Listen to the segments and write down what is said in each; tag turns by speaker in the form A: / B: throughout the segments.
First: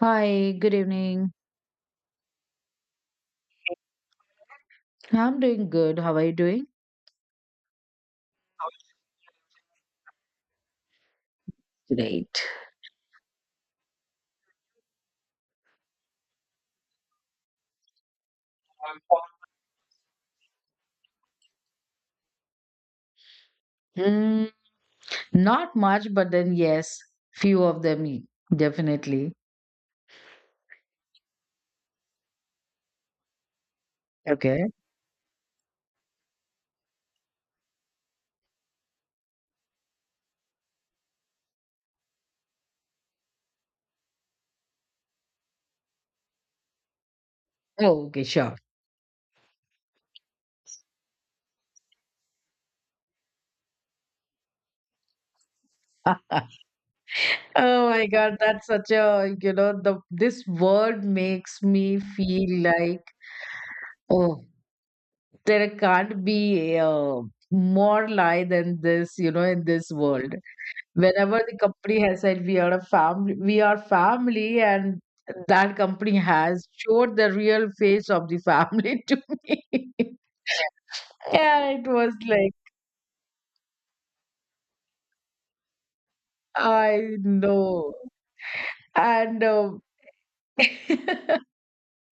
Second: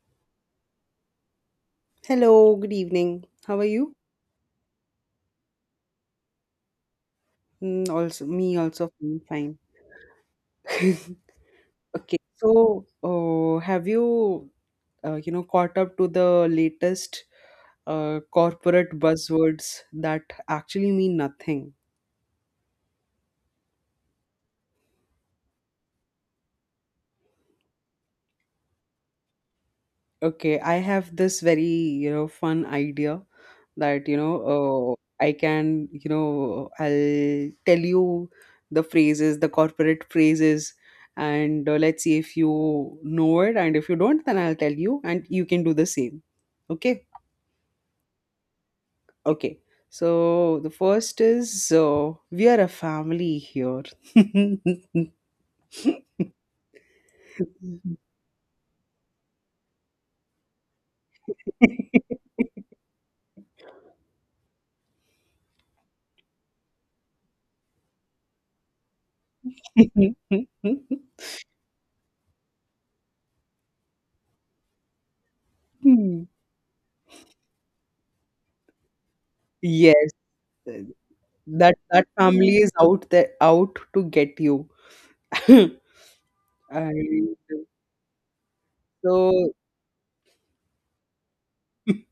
A: Hi, good evening.
B: Hello, good evening. How are you?
A: I'm doing good. How are you doing?
B: Also, me also feeling fine. Okay,
A: Great.
B: so have you, caught up to the latest corporate buzzwords that actually mean nothing?
A: Hmm, not much, but then yes, few of them, definitely.
B: Okay, I have this fun idea that
A: Okay.
B: I can I'll tell you the phrases the corporate phrases. And let's see if you know it, and if you don't, then I'll tell you and you can do the same, okay?
A: Oh, okay, sure.
B: Okay, so the first is we are a family here.
A: Oh my God, that's such a, you know, the this word makes me feel like, oh, there can't be a more lie than this, you know, in this world. Whenever the company has said we are a family, we are family, and that company has showed the real face of the family to me.
B: Yes,
A: Yeah,
B: that
A: it
B: that
A: was like,
B: family is out there, out to get you. And
A: I know.
B: so...
A: And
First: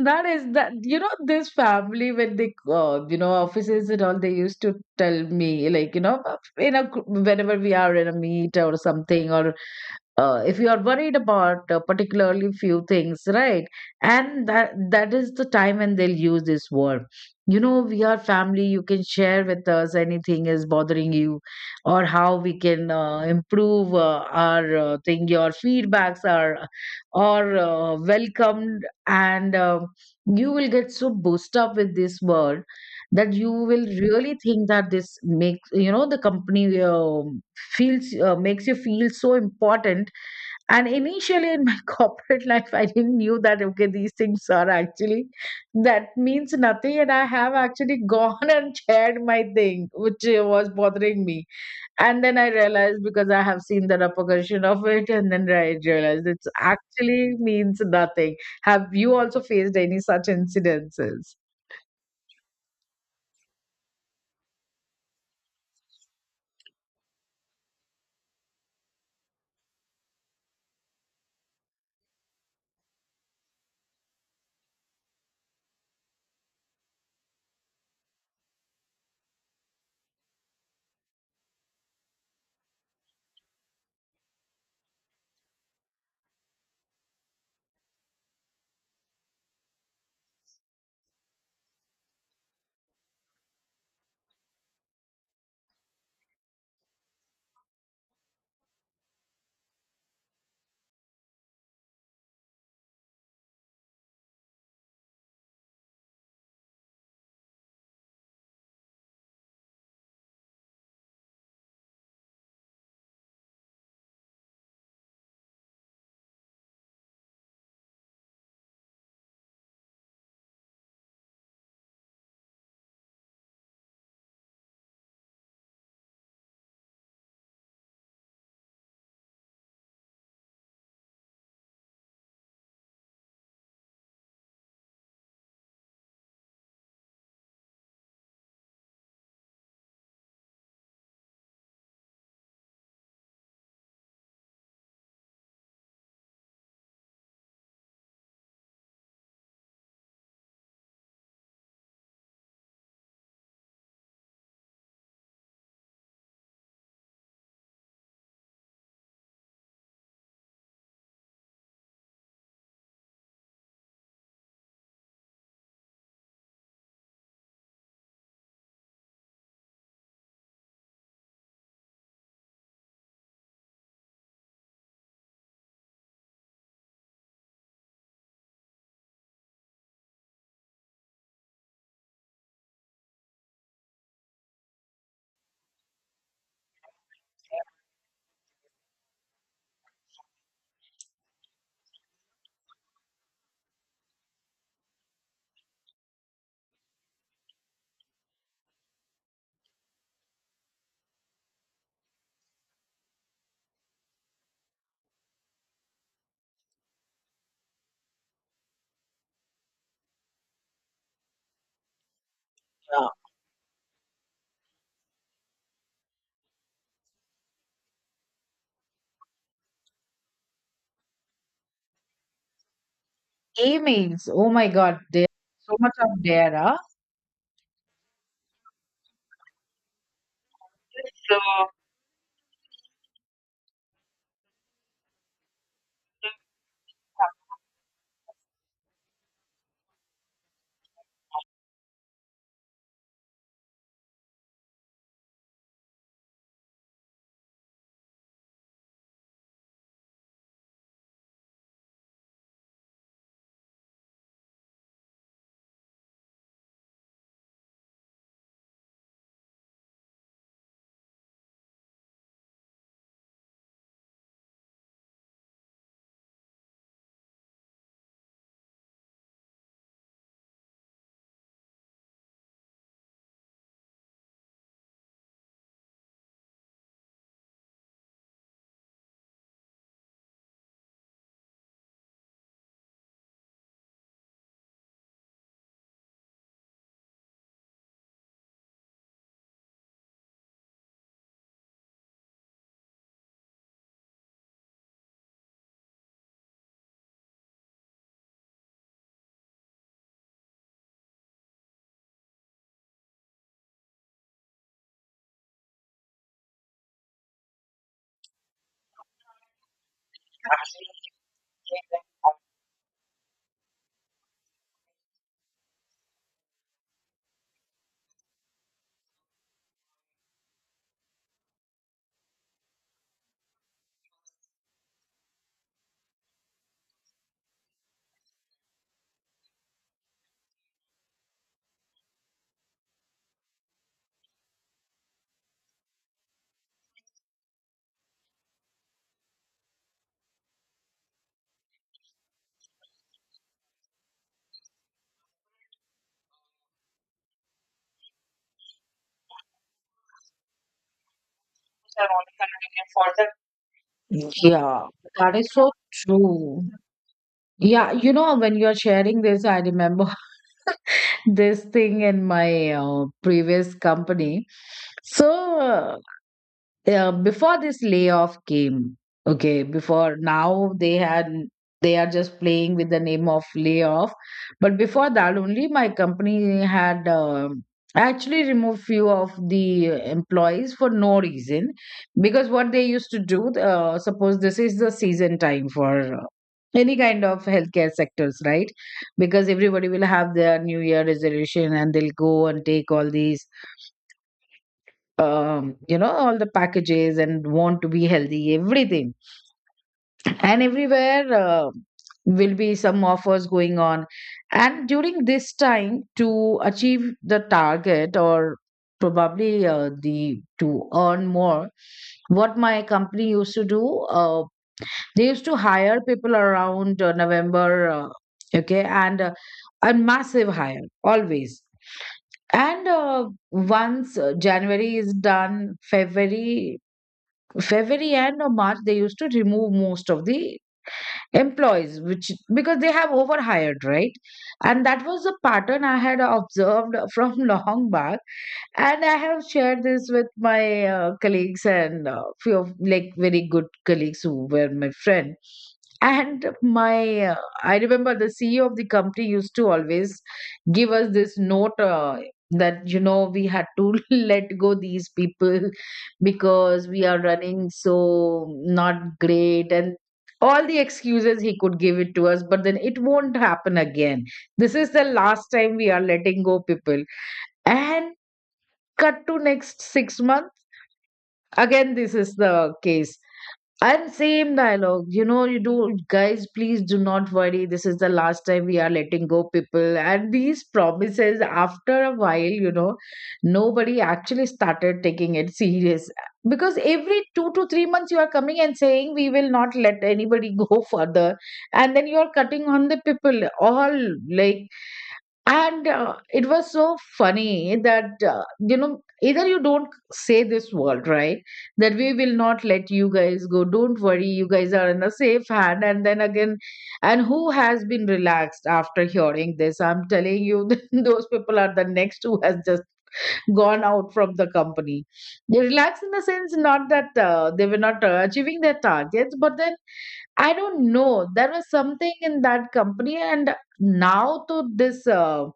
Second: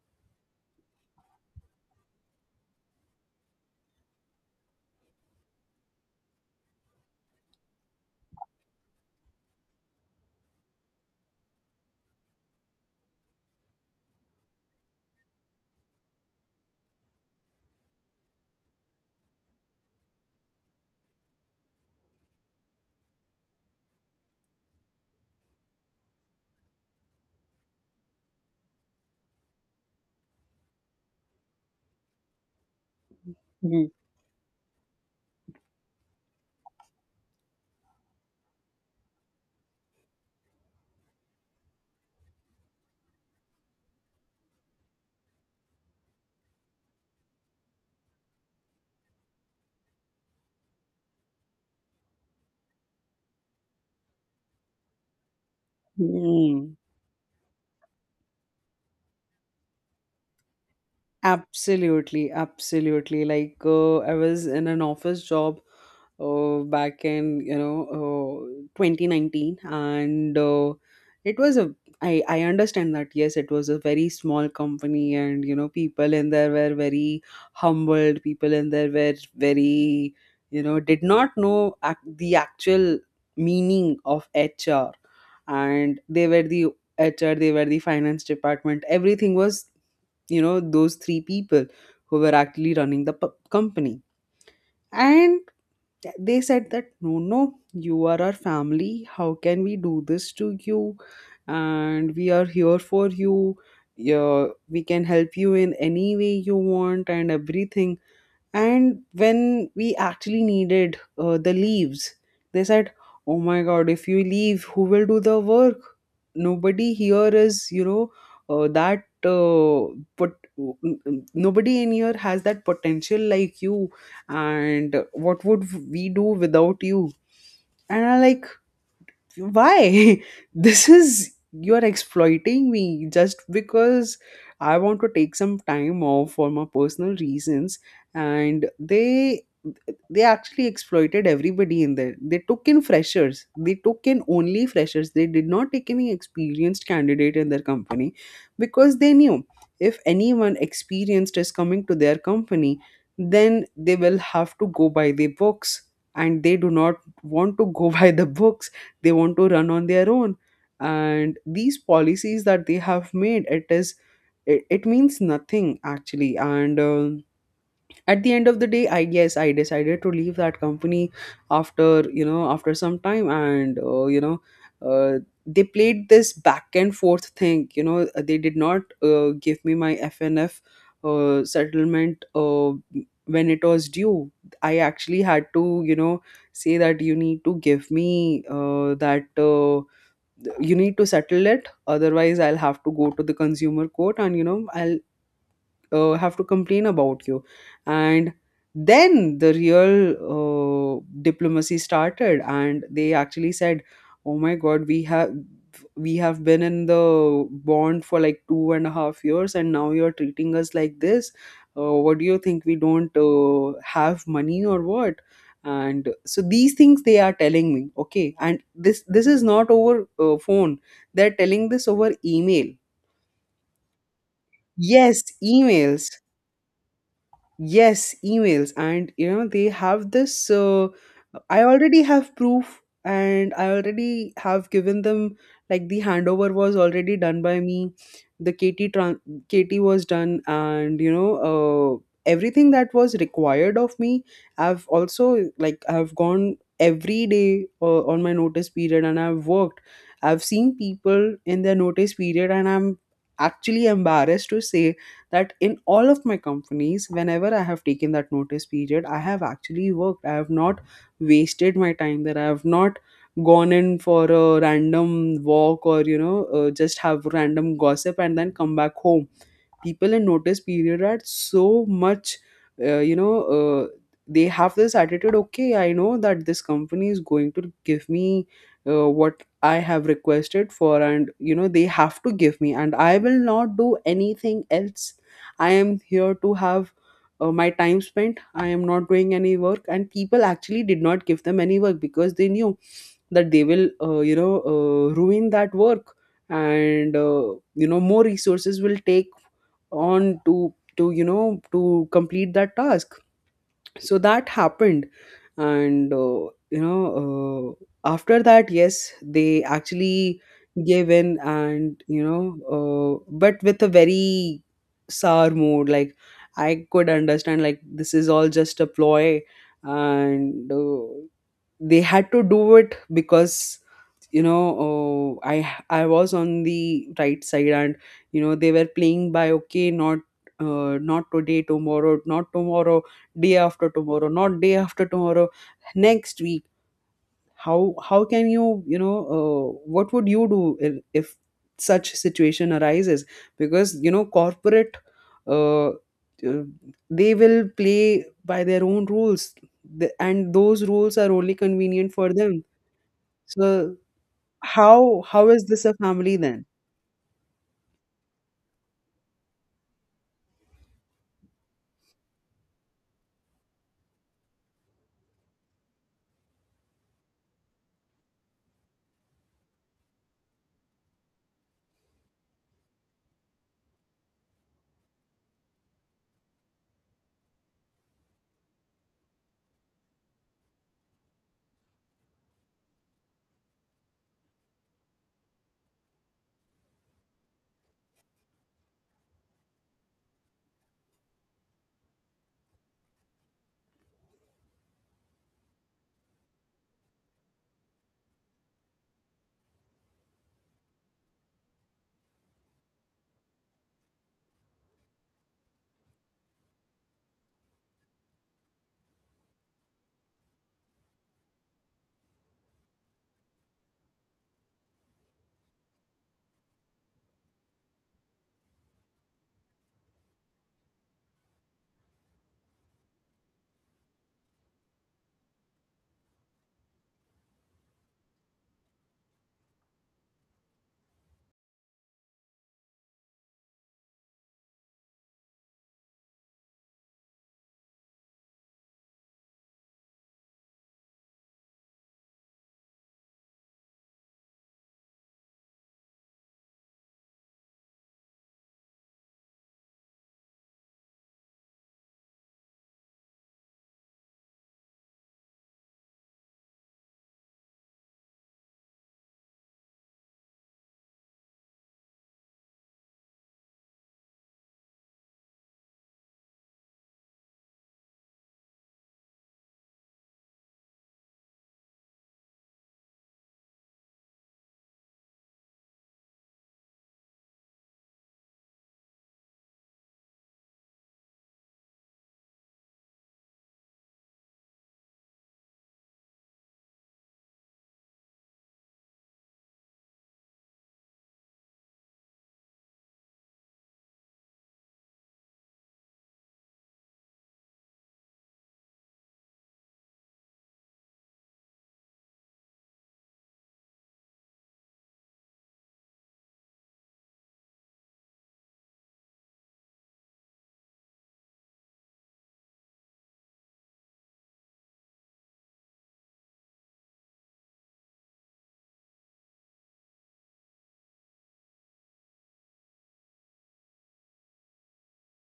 A: that is that, you know, this family when they, you know, offices and all, they used to tell me like, you know, whenever we are in a meet or something, or if you are worried about particularly few things, right? And that is the time when they'll use this word. You know, we are family, you can share with us anything is bothering you, or how we can improve our thing. Your feedbacks are welcomed, and you will get so boosted up with this word that you will
B: mhm,
A: really think that this makes, you know, the company feels, makes you feel so important. And initially in my corporate life, I didn't knew that okay, these things are actually that means nothing, and I have actually gone and shared my thing which was bothering me. And then I realized, because I have seen the repercussion of it, and then I realized it's
B: mhm.
A: actually means nothing. Have you also faced any such incidences?
B: Absolutely, absolutely. Like I was in an office job back in 2019, and it was a. I understand that, yes, it was a very small company, and you know, people in there were very humbled. People in there were very, you know, did not know the actual meaning of HR, and they were the HR, they were the finance department. Everything was, you know, those three people who were actually running the company, and they said that, no no, you are our family, how can we do this to you, and we are here for you, yeah, we can help you in any way you want and everything. And when we actually needed the leaves, they said, oh my God, if you leave, who will do the work? Nobody here is, you know, but nobody in here has that potential like you. And what would we do without you? And I, like, why this is... you're exploiting me just because I want to take some time off for my personal reasons. And they... they actually exploited everybody in there. They took in freshers, they took in only freshers. They did not take any experienced candidate in their company, because they knew if anyone experienced is coming to their company, then they will have to go by the books, and they do not want to go by the books. They want to run on their own, and these policies that they have made, it is... it means nothing actually. And at the end of the day, I guess I decided to leave that company after, you know, after some time. And you know uh, they played this back and forth thing, they did not give me my fnf settlement when it was due. I actually had to, you know, say that you need to give me that you need to settle it, otherwise I'll have to go to the consumer court, and you know, I'll have to complain about you. And then the real diplomacy started, and they actually said, oh my God, we have been in the bond for like 2.5 years, and now you're treating us like this. What do you think, we
A: Yeah.
B: don't have money or what? And so these things they are telling me, okay, and this is not over phone, they're telling this over email.
A: Emails. Oh my God,
B: Yes,
A: there so much
B: emails.
A: of there. Huh?
B: Yes, emails, and you know they have this. I
A: So,
B: already have proof, and I already have given them, like, the handover was already done by me. The KT was done, and you know, everything that was required of me. I've also, like, I've gone every day on my notice period, and I've worked. I've seen people in their notice period, and I'm actually embarrassed to say that in all of my companies, whenever I have taken that notice period, I have actually worked. I have not wasted my time there. I have not gone in for a random walk, or, you know, just have random gossip and then come back home. People in notice period are so much uh, you know uh, they have this attitude, okay, I know that this company is going to give me what I have requested for, and you know, they have to give me, and I will not do anything else. I am here to have my time spent. I am not doing any work, and people actually did not give them any work because they knew that they will, ruin that work. And you know, more resources will take on to you know, to complete that task. So that happened. And you know after that, yes, they actually gave in, and you know, but with a very sour mood, like, I could understand, like, this is all just a ploy. And they had to do it because, you know, oh, I was on the right side, and you know, they were playing by, okay, not not today, tomorrow, not tomorrow, day after tomorrow, not day after tomorrow, next week. How can you, you know, what would you do if such situation arises, because you know, corporate uh, uh, they will play by their own rules. And those rules are only
A: these are
B: convenient for
A: only
B: them.
A: convenient for the,
B: So
A: yeah,
B: how
A: that is
B: how is
A: so
B: this a family then?
A: true. Yeah, you know, when you're sharing this, I remember this thing in my previous company. So uh, Yeah, before this layoff came, okay, before, now they had, they are just playing with the name of layoff, but before that only, my company had actually removed few of the employees for no reason, because what they used to do, suppose this is the season time for any kind of healthcare sectors, right? Because everybody will have their New Year resolution and they'll go and take all these you know, all the packages and want to be healthy, everything. And everywhere will be some offers going on. And during this time, to achieve the target, or probably the to earn more, what my company used to do, they used to hire people around November, okay, and a massive hire always. And once January is done, February and March, they used to remove most of the employees, which because they have overhired, right? And that was a pattern I had observed from long back, and I have shared this with my colleagues, and few of like very good colleagues who were my friend, and my I remember the CEO of the company used to always give us this note, that you know we had to let go these people because we are running so not great, and all the excuses he could give it to us, but then it won't happen again, this is the last time we are letting go people. And cut to next 6 months, again this is the case, and same dialogue, you know, you do, guys please do not worry, this is the last time we are letting go people, and these promises. After a while, you know, nobody actually started taking it serious, because every 2 to 3 months you are coming and saying we will not let anybody go further, and then you are cutting on the people, all, like. And it was so funny that, you know, either you don't say this word, right? That we will not let you guys go, don't worry, you guys are in a safe hand. And then again, and who has been relaxed after hearing this? I'm telling you, those people are the next who has just gone out from the company. They relaxed in the sense, not that they were not achieving their targets, but then I don't know. There was something in that company, and now to this.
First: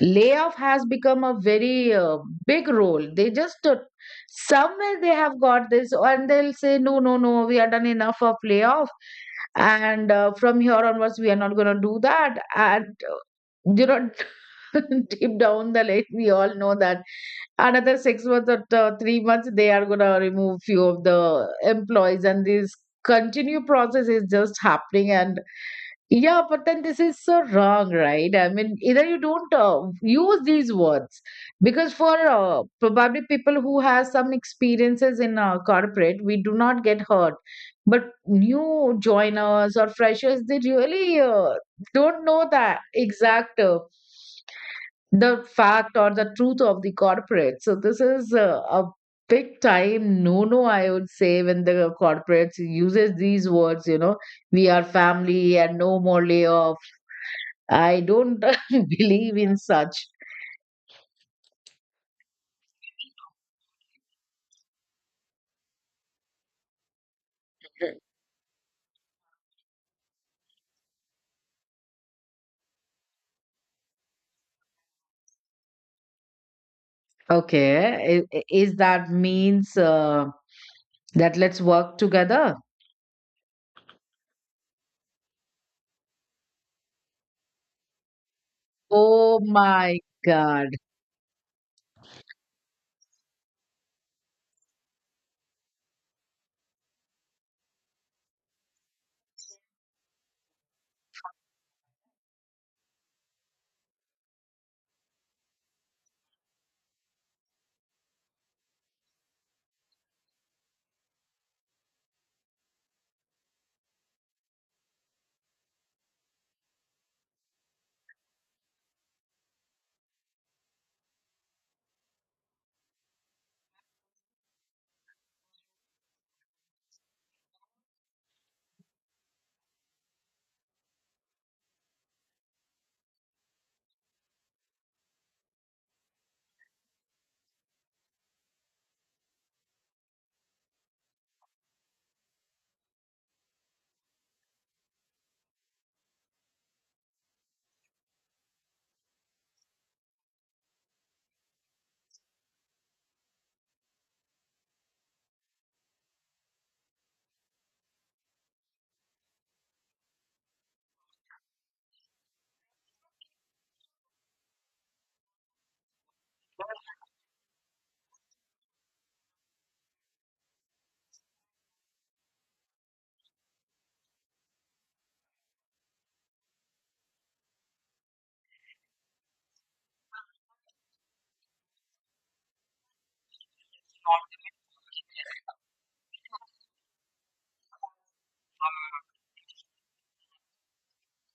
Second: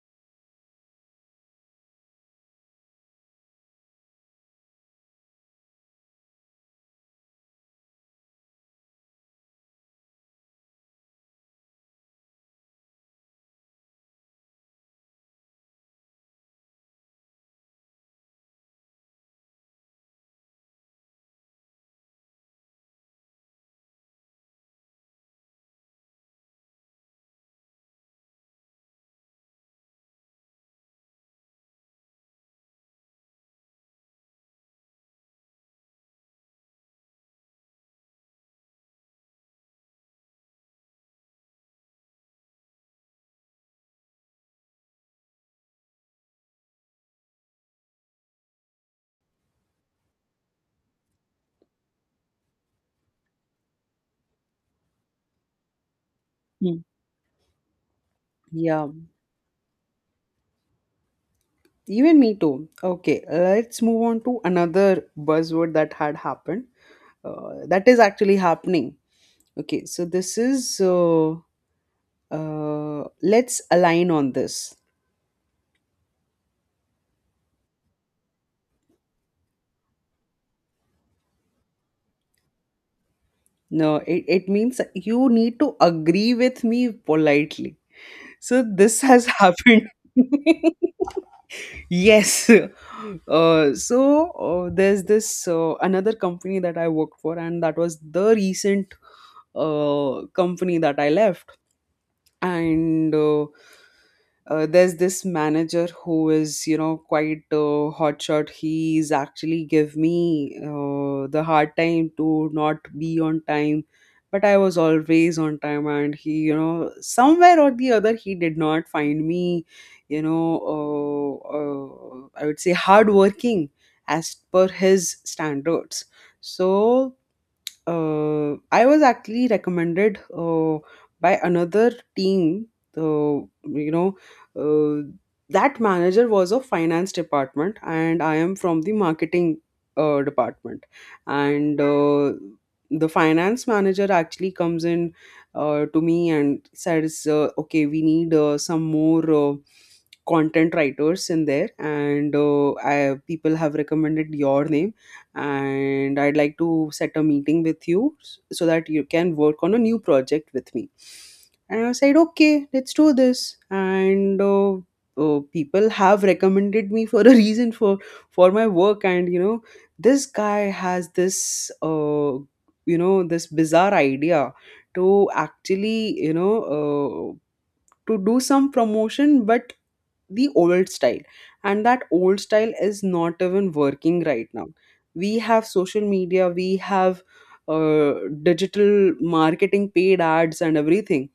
A: Layoff has become a very big role, they just somewhere they have got this and they'll say no no no, we are done, enough of layoff, and from here onwards we are not going to do that, and you know deep down the lake we all know that another 6 months or 3 months they are gonna remove few of the employees, and this continue process is just happening. And yeah, but then this is so wrong, right? I mean, either you don't use these words, because for probably people who has some experiences in corporate we do not get hurt, but new joiners or freshers they really don't know the exact the fact or the truth of the corporate. So this is a big time no no, I would say, when the corporates uses these words, you know, we are family and no more layoff.
B: Hmm.
A: I don't
B: Yeah,
A: believe in such.
B: even me too. Okay, let's move on to another buzzword that had happened. That is actually happening. Okay, so this is let's align on this.
A: Okay, is that means that let's work together?
B: No, it means you need to agree with me politely. So this has
A: Oh
B: happened.
A: my God.
B: Yes. There's this another company that I worked for, and that was the recent company that I left. And there's this manager who is, you know, quite hotshot. He's actually give me the hard time to not be on time, but I was always on time, and he, you know, somewhere or the other, he did not find me, you know, I would say hardworking as per his standards. So I was actually recommended by another team. Uh, you know, uh, that manager was of finance department, and I am from the marketing department. And the finance manager actually comes in to me and says, "Okay, we need some more." Content writers in there, and I, people have recommended your name, and I'd like to set a meeting with you so that you can work on a new project with me. And I said, okay, let's do this. And people have recommended me for a reason, for my work, and you know, this guy has this, this bizarre idea to actually, to do some promotion, but the old style, and that old style is not even working right now. We have social media, we have uh, digital marketing, paid ads and everything,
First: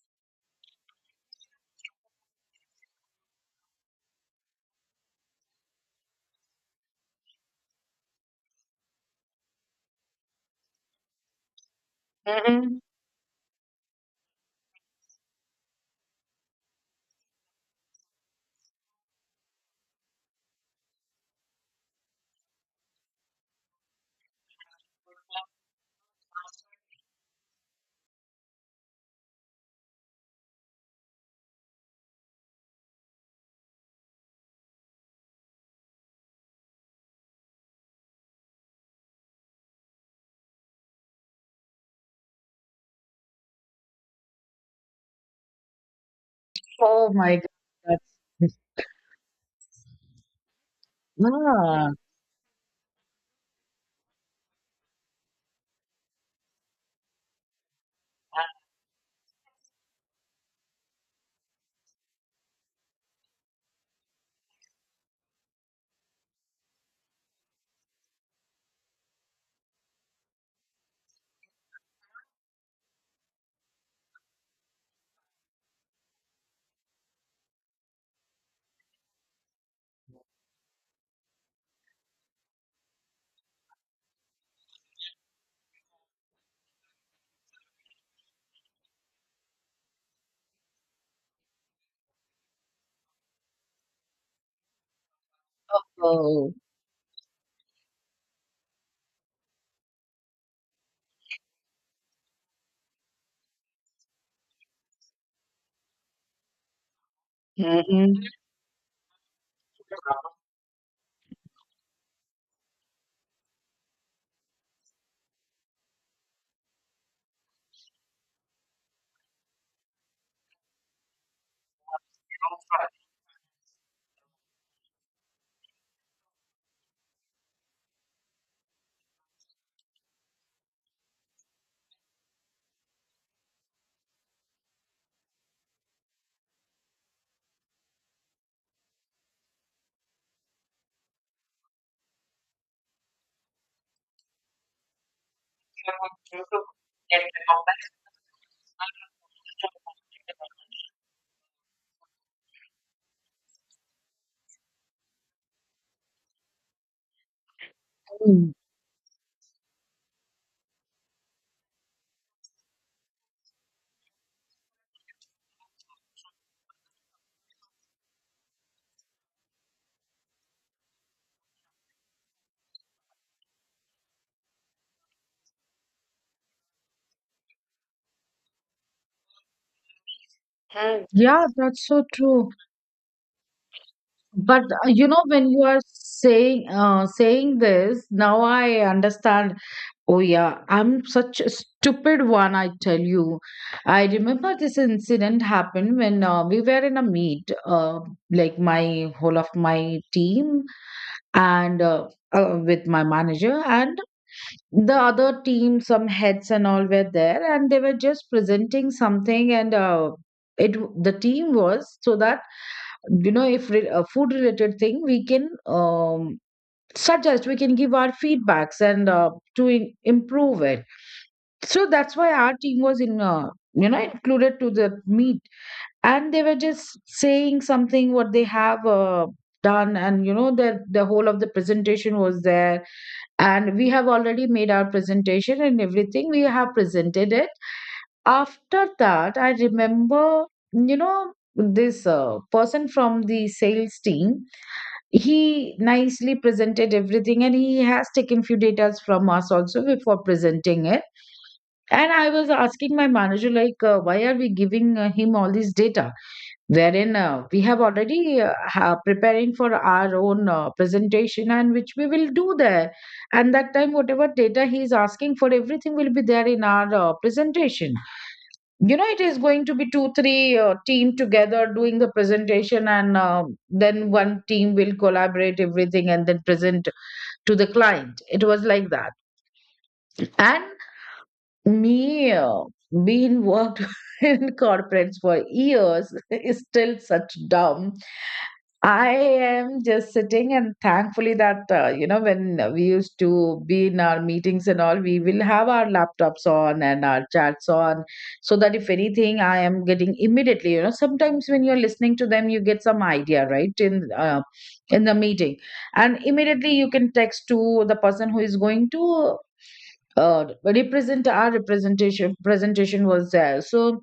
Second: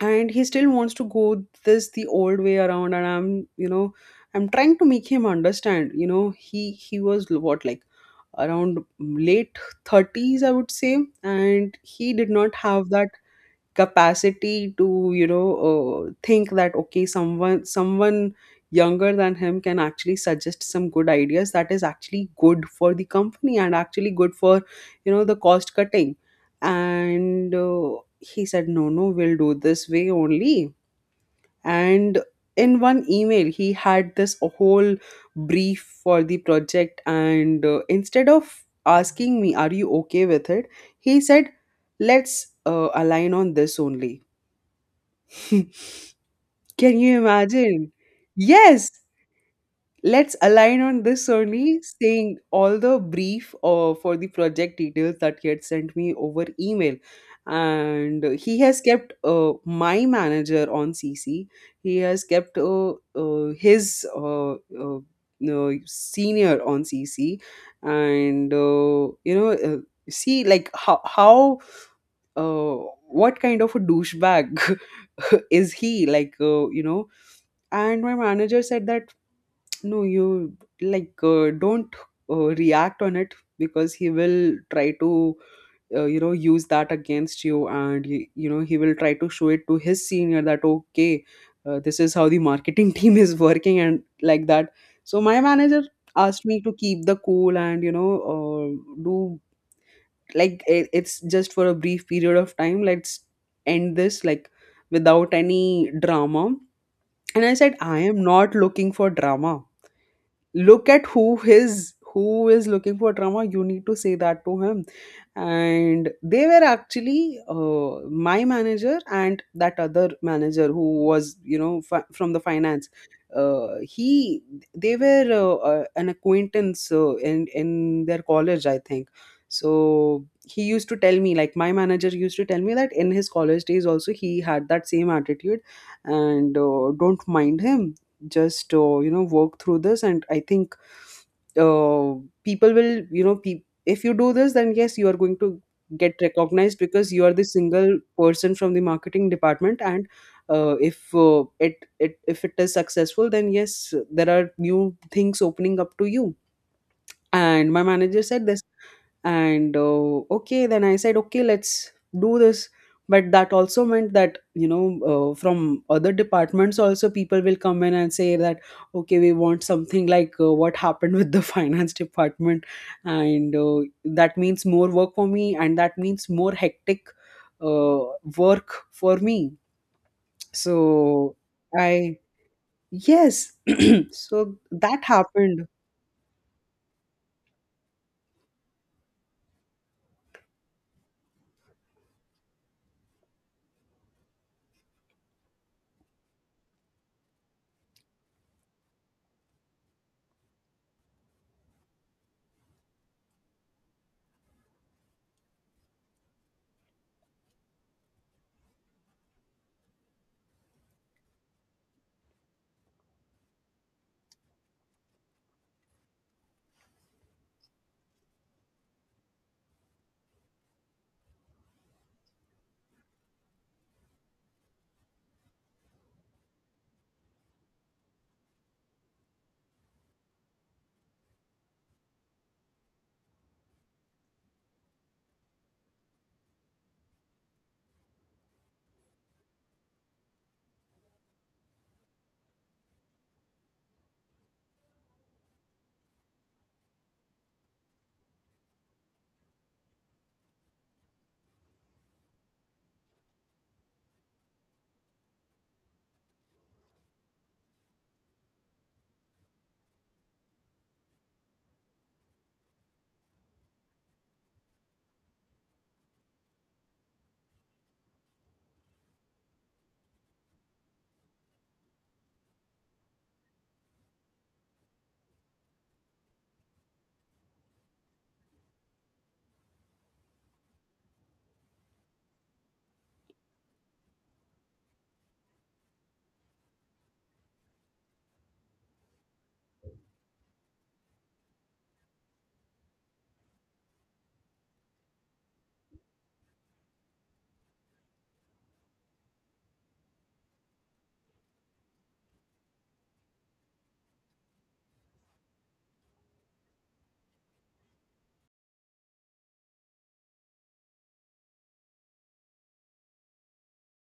B: and he still wants to go this the old way around, and I'm, you know, I'm trying to make him understand, you know, he was what, like, around late 30s, I would say. And he did not
A: Mhm.
B: have that capacity to, you know, think that, okay, someone younger than him can actually suggest some good ideas that is actually good for the company and actually good for, you know, the cost cutting. And he said no no, we'll do this way only. And in one email, he had this whole brief for the project, and instead of asking me are you okay with it, he said let's align on this only. Can
A: Oh
B: you
A: my God.
B: imagine?
A: That's—
B: Yes, let's align on this only,
A: Ah.
B: saying all the brief for the project details that he had sent me over email. And he has kept my manager on CC. He has kept his no, senior on CC. And, see, like, how uh, what kind of a douchebag is he? And my manager said that, no, you, like, don't react on it, because he will try to use that against you, and he will try to show it to his senior that, okay, this is how the marketing team is working, and like that. So my manager asked
A: Oh.
B: me to keep the cool, and do, like, it's just for a brief period of time. Let's end this, like, without any drama. And I said, I am
A: Mhm.
B: not looking for drama. Look at who is looking for drama. You need to say that to him. And they were actually, my manager and that other manager who was, from the finance. He They were an acquaintance, in their college, I think. So he used to tell me, like, my manager used to tell me that in his college days also he had that same attitude. And don't mind him. Just, work through this, and I think uh, people will, if you do this, then yes, you are going to get recognized, because you are the single person from the marketing department. And if, it, it if it is successful, then yes, there are new things opening up to you. And my manager said
A: Mm.
B: this, and okay. Then I said, okay, let's do this. But that also meant that, from other departments also, people will come in and say that, okay, we want something like, what happened with the finance department. And that means more work for me, and that means more hectic uh, work for me.
A: Have,
B: So
A: yeah, that's so
B: I,
A: true.
B: yes. So
A: But
B: that
A: you know, when you
B: happened.
A: are saying saying this, now I understand. Oh yeah, I'm such a stupid one, I tell you. I remember this incident happened when we were in a meet, like my whole of my team and with my manager and the other team, some heads and all were there, and they were just presenting something, and it the team was so that, you know, if re- a food related thing we can suggest, we can give our feedbacks, and improve it. So that's why our team was in you know included to the meet, and they were just saying something what they have done, and you know the whole of the presentation was there, and we have already made our presentation and everything, we have presented it. After that I remember, you know, this person from the sales team, he nicely presented everything, and he has taken few datas from us also before presenting it. And I was asking my manager like why are we giving him all this data, wherein we have already preparing for our own presentation, and which we will do there. And that time whatever data he is asking for, everything will be there in our presentation. You know, it is going to be 2, 3 team together doing the presentation, and then one team will collaborate everything and then present to the client, it was like that. And me being worked in corporates for years is still such dumb, I am just sitting. And thankfully that, you know, when we used to be in our meetings and all, we will have our laptops on and our chats on, so that if anything, I am getting immediately, you know, sometimes when you're listening to them, you get some idea, right, in the meeting. And immediately you can text to the person who is going to represent our representation. Presentation was there. So,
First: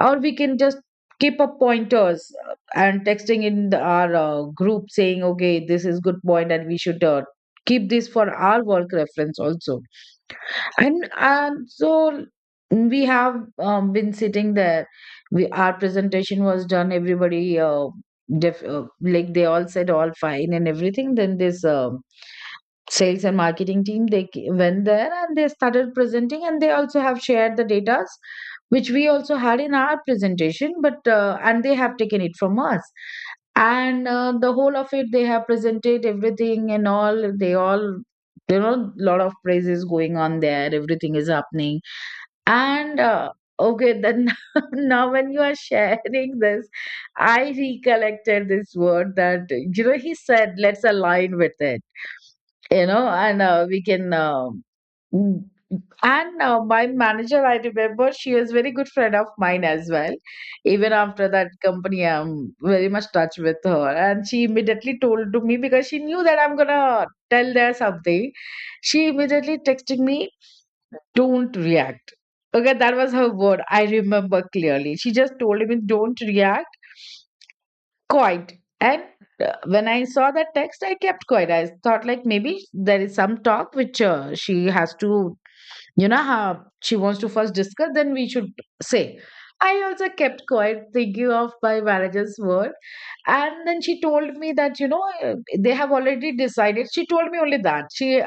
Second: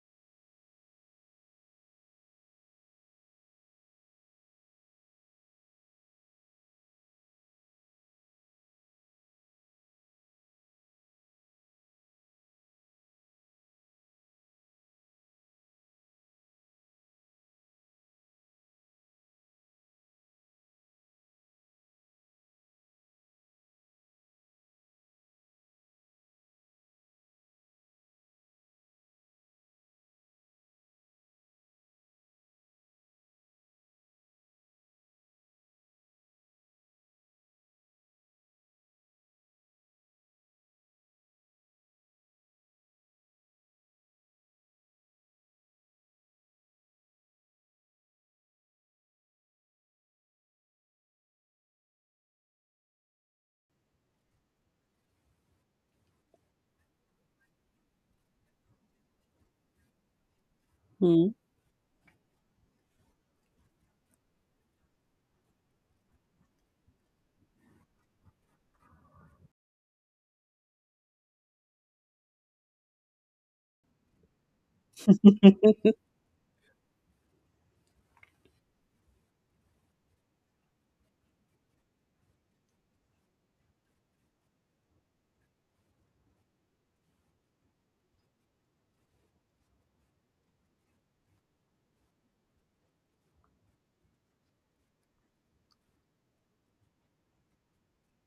A: or we can just keep up pointers and texting in the, our group, saying okay this is good point and we should keep this for our work reference also. And so we have been sitting there. We our presentation was done. Everybody, like they all said all fine and everything. Then this sales and marketing team they went there and they started presenting, and they also have shared the data which we also had in our presentation, but and they have taken it from us. And the whole of it they have presented, everything and all they all, there are a lot of praises going on there. Everything is happening. And okay, then now when you are sharing this, I recollected this word that you know he said, "Let's align with it," you know, and we can. Mm, and my manager, I remember, she is very good friend of mine as well. Even
B: Hmm.
A: after that company, I'm very much touch with her, and she immediately told to me because she knew that I'm gonna tell there something. She immediately texted me, "Don't react." Okay, that was her word. I remember clearly. She just told me, don't react, quiet. And when I saw that text, I kept quiet. I thought, like, maybe there is some talk which she has to, you know how she wants to first discuss, then we should say. I also kept quiet, thinking of my manager's word. And then she told me that, they have already decided. She told me only that.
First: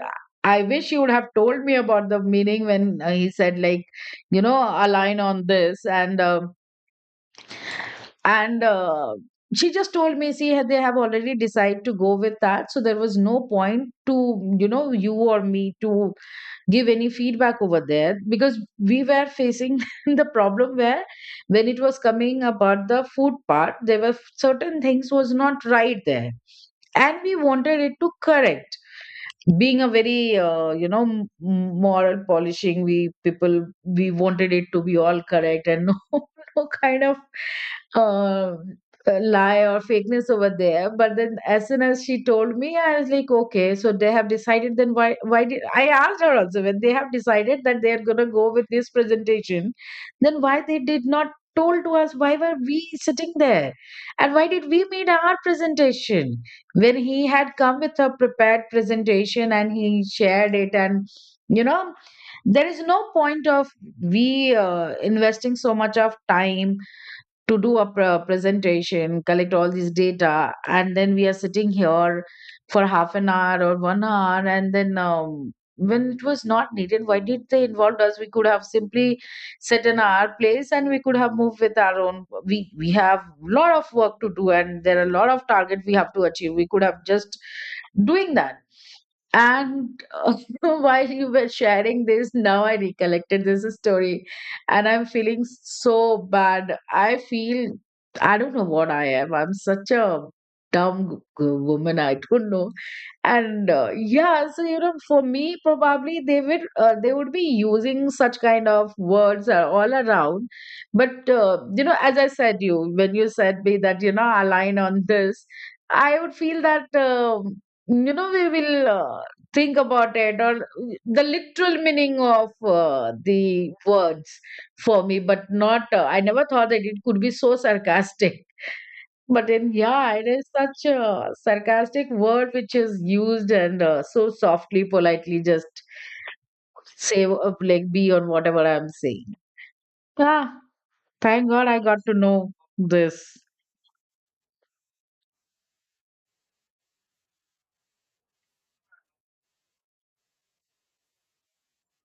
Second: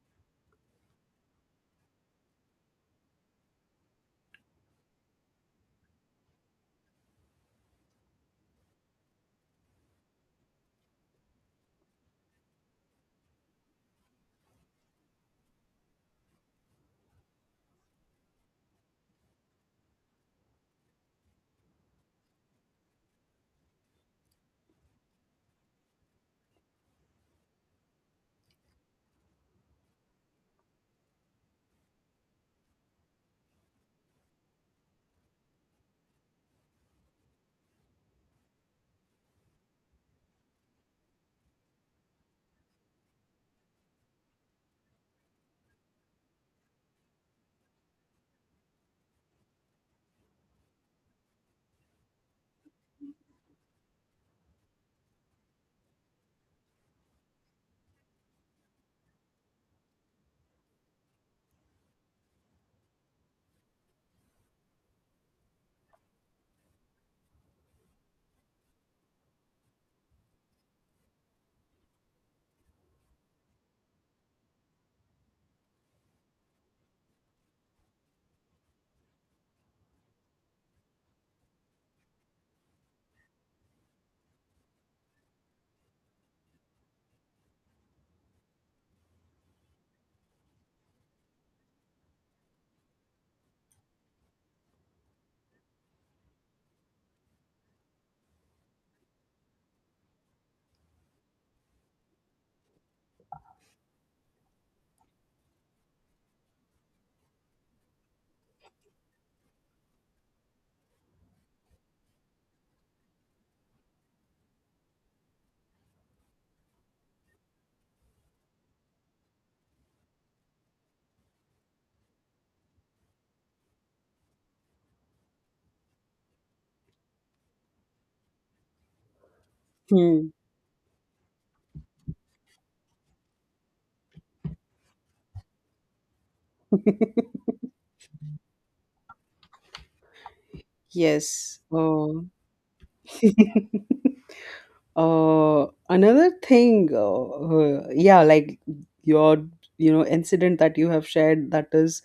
A: I wish she would have told me about the meaning when he said, like, align on this. And she just told me, see, they have already decided to go with that. So there was no point to, you or me to give any feedback over there, because we were facing the problem where, when it was coming about the food part, there were certain things was not right there, and we wanted it to correct. Being a very moral polishing, we wanted it to be all correct and no no kind of uh, lie or fakeness over there. But then, as soon as she told me, I was like, okay, so they have decided. Then why did I asked her also, when they have decided that they are going to go with this presentation, then why they did not told to us? Why were we sitting there, and why did we made our presentation, when he had come with a prepared presentation and he shared it? And you know there is no point of we investing so much of time to do a presentation, collect all this data, and then we are sitting here for half an hour or 1 hour, and then, when it was not needed, why did they involve us? We could have simply set in our place and we could have moved with our own. We have a lot of work to do, and there are a lot of target we have to achieve. We could have just doing that. And while you were sharing this, now I recollected this story, and I'm feeling so bad. I feel, I don't know what I am. I'm such a dumb woman. I don't know. And yeah, so for me, probably they would be using such kind of words all around. But as I said, you when you said me that align on this, I would feel that we will. Think about it, or the literal meaning of the words for me, but not. I never thought that it could be so sarcastic. But then, yeah, it
B: Hmm.
A: is such a sarcastic word, which is used, and so softly, politely, just say like be on whatever I'm saying. Ah, thank
B: Yes.
A: God I got to
B: Oh.
A: know this.
B: Another thing, yeah, like, your, incident that you have shared, that is,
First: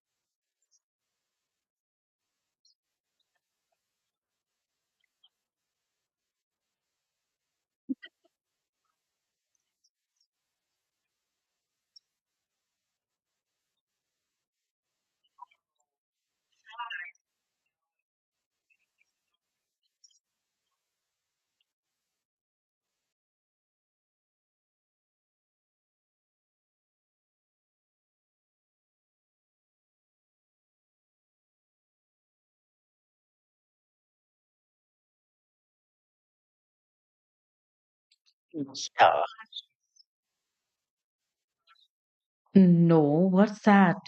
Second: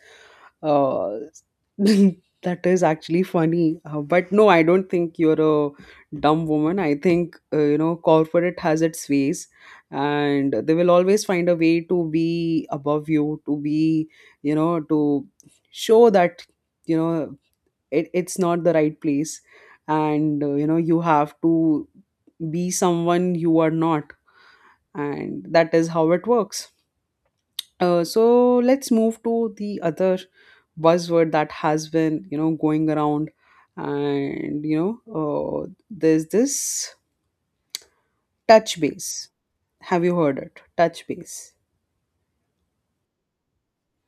B: uh, that is actually funny. But no, I don't think you're a dumb woman. I think, corporate has its ways, and they will always find a way to be above you, to be, to show that. You know it's not the right place, and you have to be someone you are not, and that is how it works. So let's move to the other buzzword that has been, going around. And there's this touch
A: Yeah.
B: base. Have you heard it? Touch base.
A: No, what's that?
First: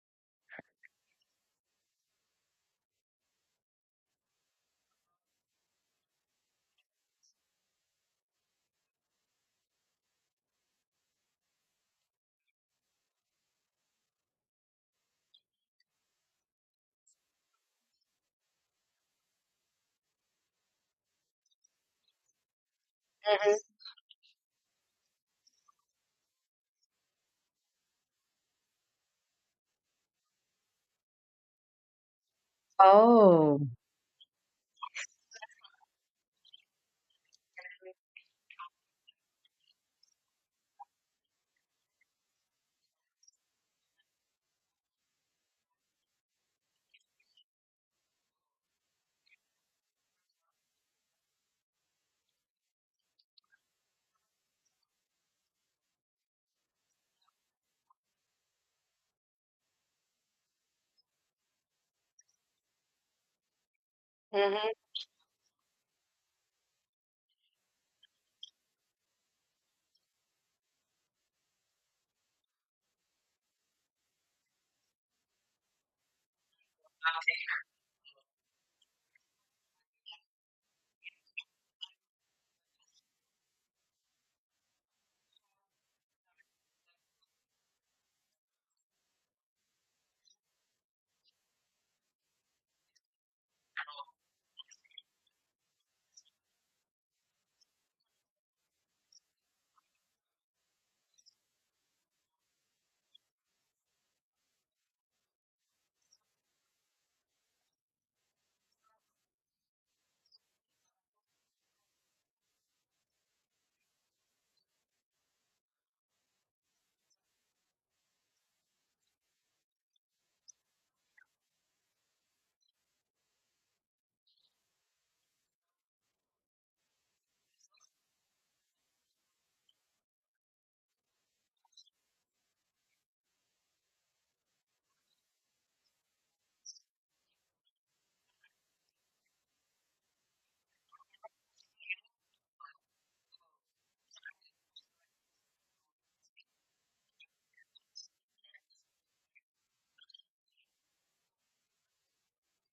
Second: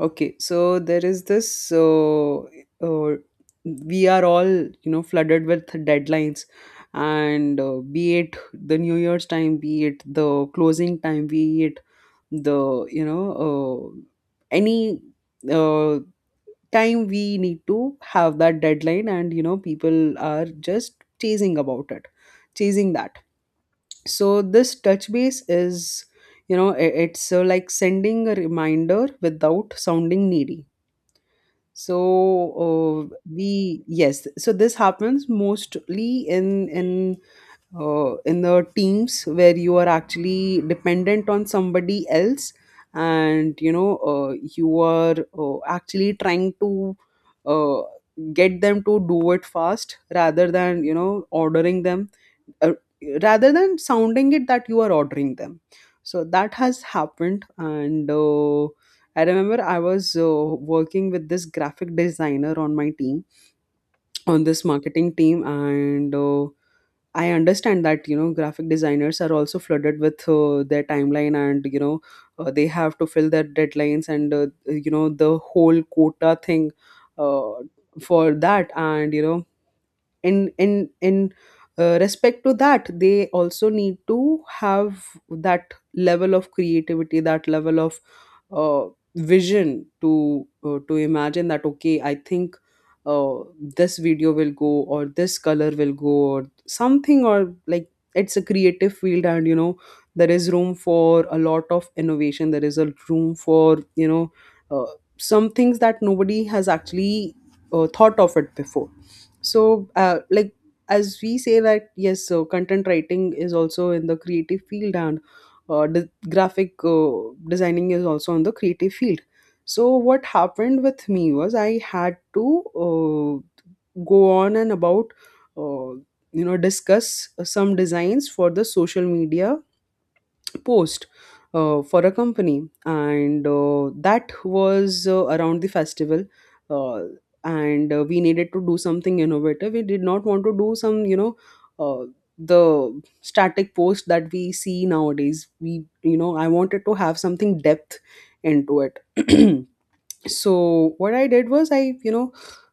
B: Okay, so there is this. So uh, we are all, flooded with deadlines, and be it the New Year's time, be it the closing time, be it the, any uh, time we need to have that deadline. And people are just chasing about it, chasing that.
A: Hmm.
B: So this touch base is, it's, like, sending a reminder without sounding needy. So
A: Oh.
B: we, yes, so this happens mostly in the teams where you are actually dependent on somebody else, and you are actually trying to uh, get them to do it fast, rather than, ordering them, uh, rather than sounding it that you are ordering them. So that has happened. And I remember I was working with this graphic designer on my team, on this
A: Hmm.
B: marketing team. And I understand that, graphic designers are also flooded with their timeline, and they have to fill their deadlines, and the whole quota thing uh, for that. And in respect to that, they also need to have that level of creativity, that level of uh, vision, to to imagine that, okay, I think uh, this video will go, or this color will go, or something, or, like, it's a creative field. And there is room for a lot of innovation. There is a room for, uh, some things that nobody has actually thought of it before. So like, as we say that, yes, so content writing is also in the creative field, and graphic designing is also in the creative field. So what happened with me was, I had to go on and about uh, discuss some designs for the social media post, for a company, and that was around the festival. Uh, and we needed to do something innovative. We did not want to do some, uh, the static post that we see nowadays. I wanted to have something depth into it. So what I did was, I,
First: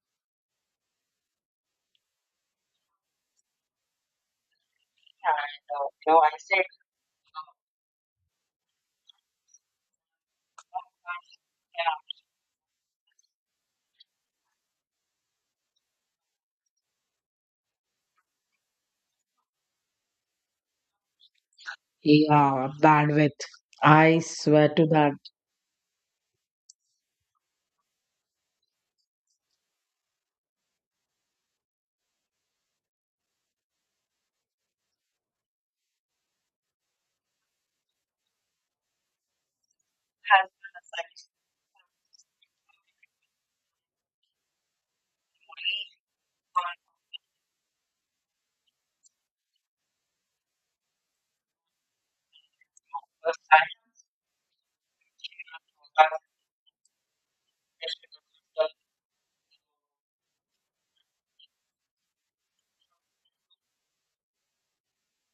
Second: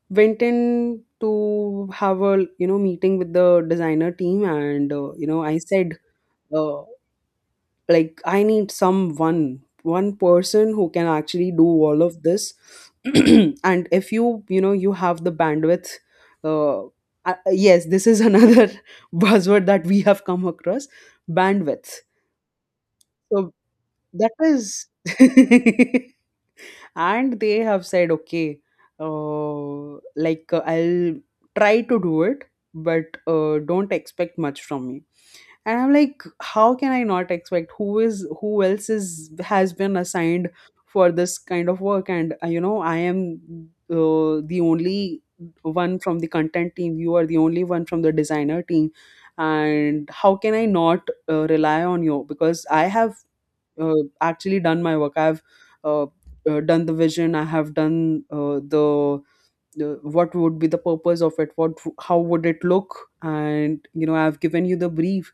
B: went in to have a, meeting with the designer team, and I said,
A: No, I said.
B: uh, like, I need someone, one person who can actually do all
A: Yeah.
B: of this. And if you have the bandwidth, uh, yes, this is another buzzword that we have come across. Bandwidth.
A: Yeah, bandwidth.
B: So
A: I
B: that
A: swear to
B: is.
A: that.
B: And they have said, okay, uh, like, I'll try to do it, but don't expect much from me. And I'm like, how can I not expect? Who else is, has been assigned for this kind of work? And I am the only one from the content team. You are the only one from the designer team. And how can I not rely on you, because I have actually done my work. I've uh, done the vision. I have done the, what would be the purpose of it, what, how would it look. And I've given you the brief.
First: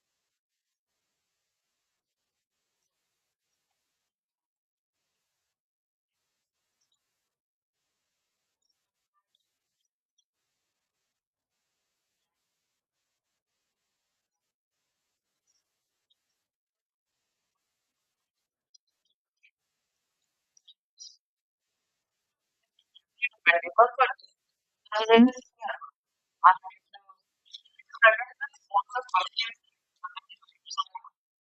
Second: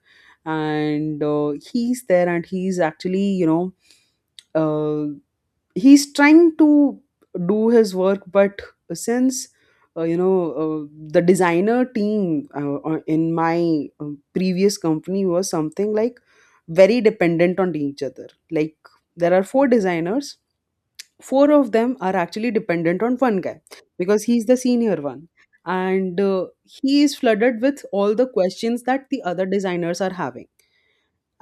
B: And he's there, and he's actually, uh, he's trying to do his work. But since uh, you know uh, the designer team, in my previous company was something like very dependent on each other. Like, there are four designers. Four of them are actually dependent on one guy, because he's the senior one. And he is flooded with all the questions that the other designers are having.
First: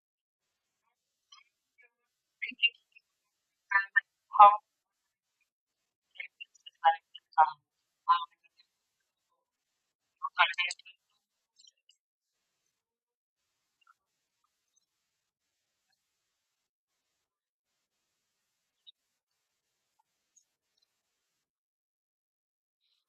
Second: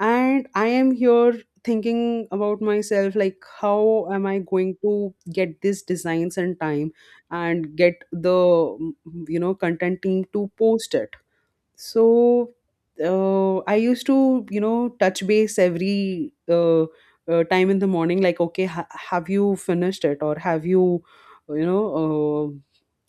B: And I am here thinking about myself, like, how am I going to get these designs in time and get the, content team to post it? So I used to, touch base every time in the morning, like, okay, have you finished it, or have you, you know,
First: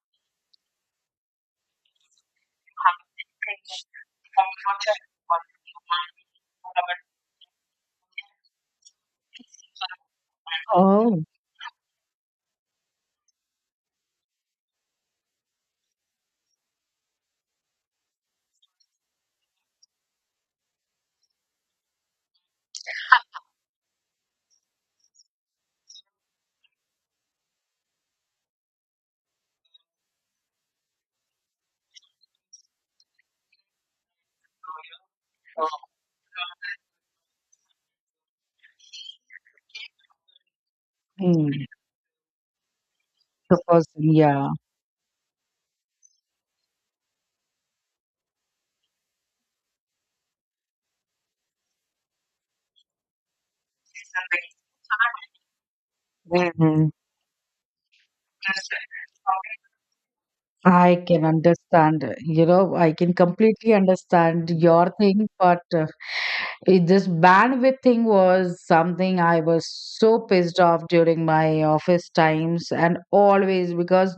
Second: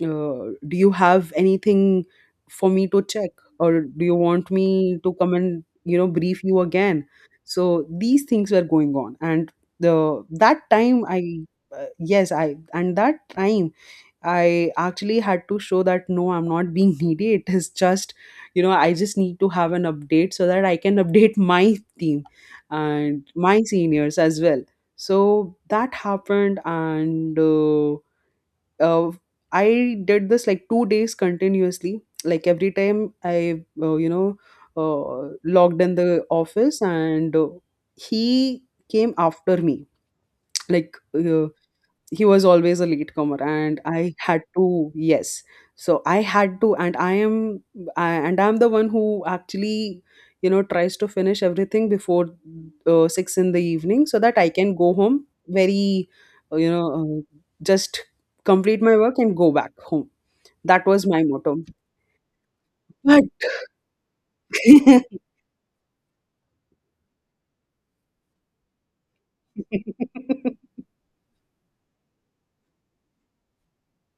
B: do you have anything for me to check, or do you want me to come and, brief you again? So these things were going on, and the that time
A: Oh.
B: I, yes, I and that time I actually had to show that no, I'm not being needy. It is just, I just need to have an update so that I can update my team and my seniors as well. So that happened, and uh, I did this like 2 days continuously. Like, every time I, logged in the office, and he came after me. Like,
A: Mm,
B: he was always a late comer,
A: the
B: and
A: person,
B: I had
A: yeah.
B: to, yes. So I had to, and I am, I, and I'm the one who actually, tries to finish everything before 6 in the evening, so that I can go home very, uh, you know
A: Mm-hmm.
B: uh, just complete my work and go back home. That
A: I
B: was my
A: can
B: motto.
A: understand, I can
B: But
A: completely understand your thing, but this bandwidth thing was something I was so pissed off during my office times, and always, because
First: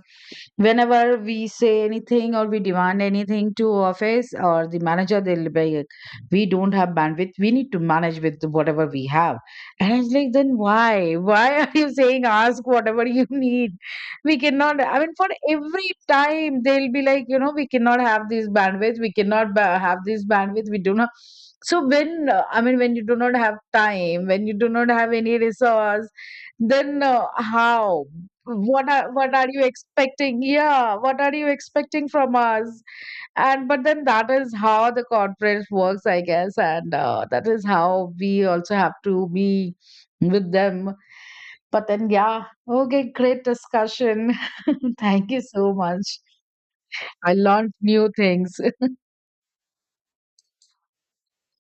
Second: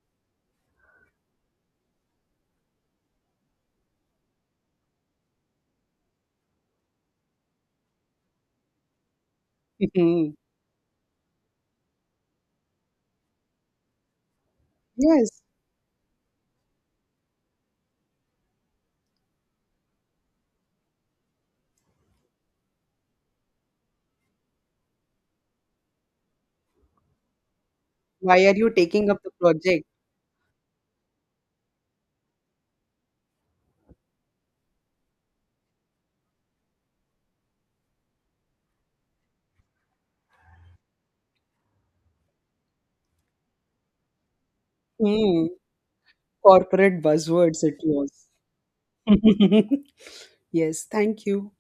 A: whenever we say anything or we demand anything to office or the manager, they'll be like, we don't have bandwidth, we need to manage with whatever we have. And I was like, then why? Why are you saying, ask whatever you need? We cannot, I mean, for
B: yes,
A: every time they'll be like, we cannot have this bandwidth, we cannot have this bandwidth, we do not. So when I mean, when you do not have time, when you do not have any resource, then, how,
B: why are you
A: what are
B: taking up the
A: what are you
B: project?
A: expecting? Yeah, what are you expecting from us? And but then, that is how the corporate works, I guess, and that is how we also have to be with them. But then, yeah, okay, great discussion. Thank you
B: Hmm,
A: so much.
B: corporate
A: I
B: buzzwords,
A: learned
B: it
A: new
B: was.
A: things.
B: Yes, thank you.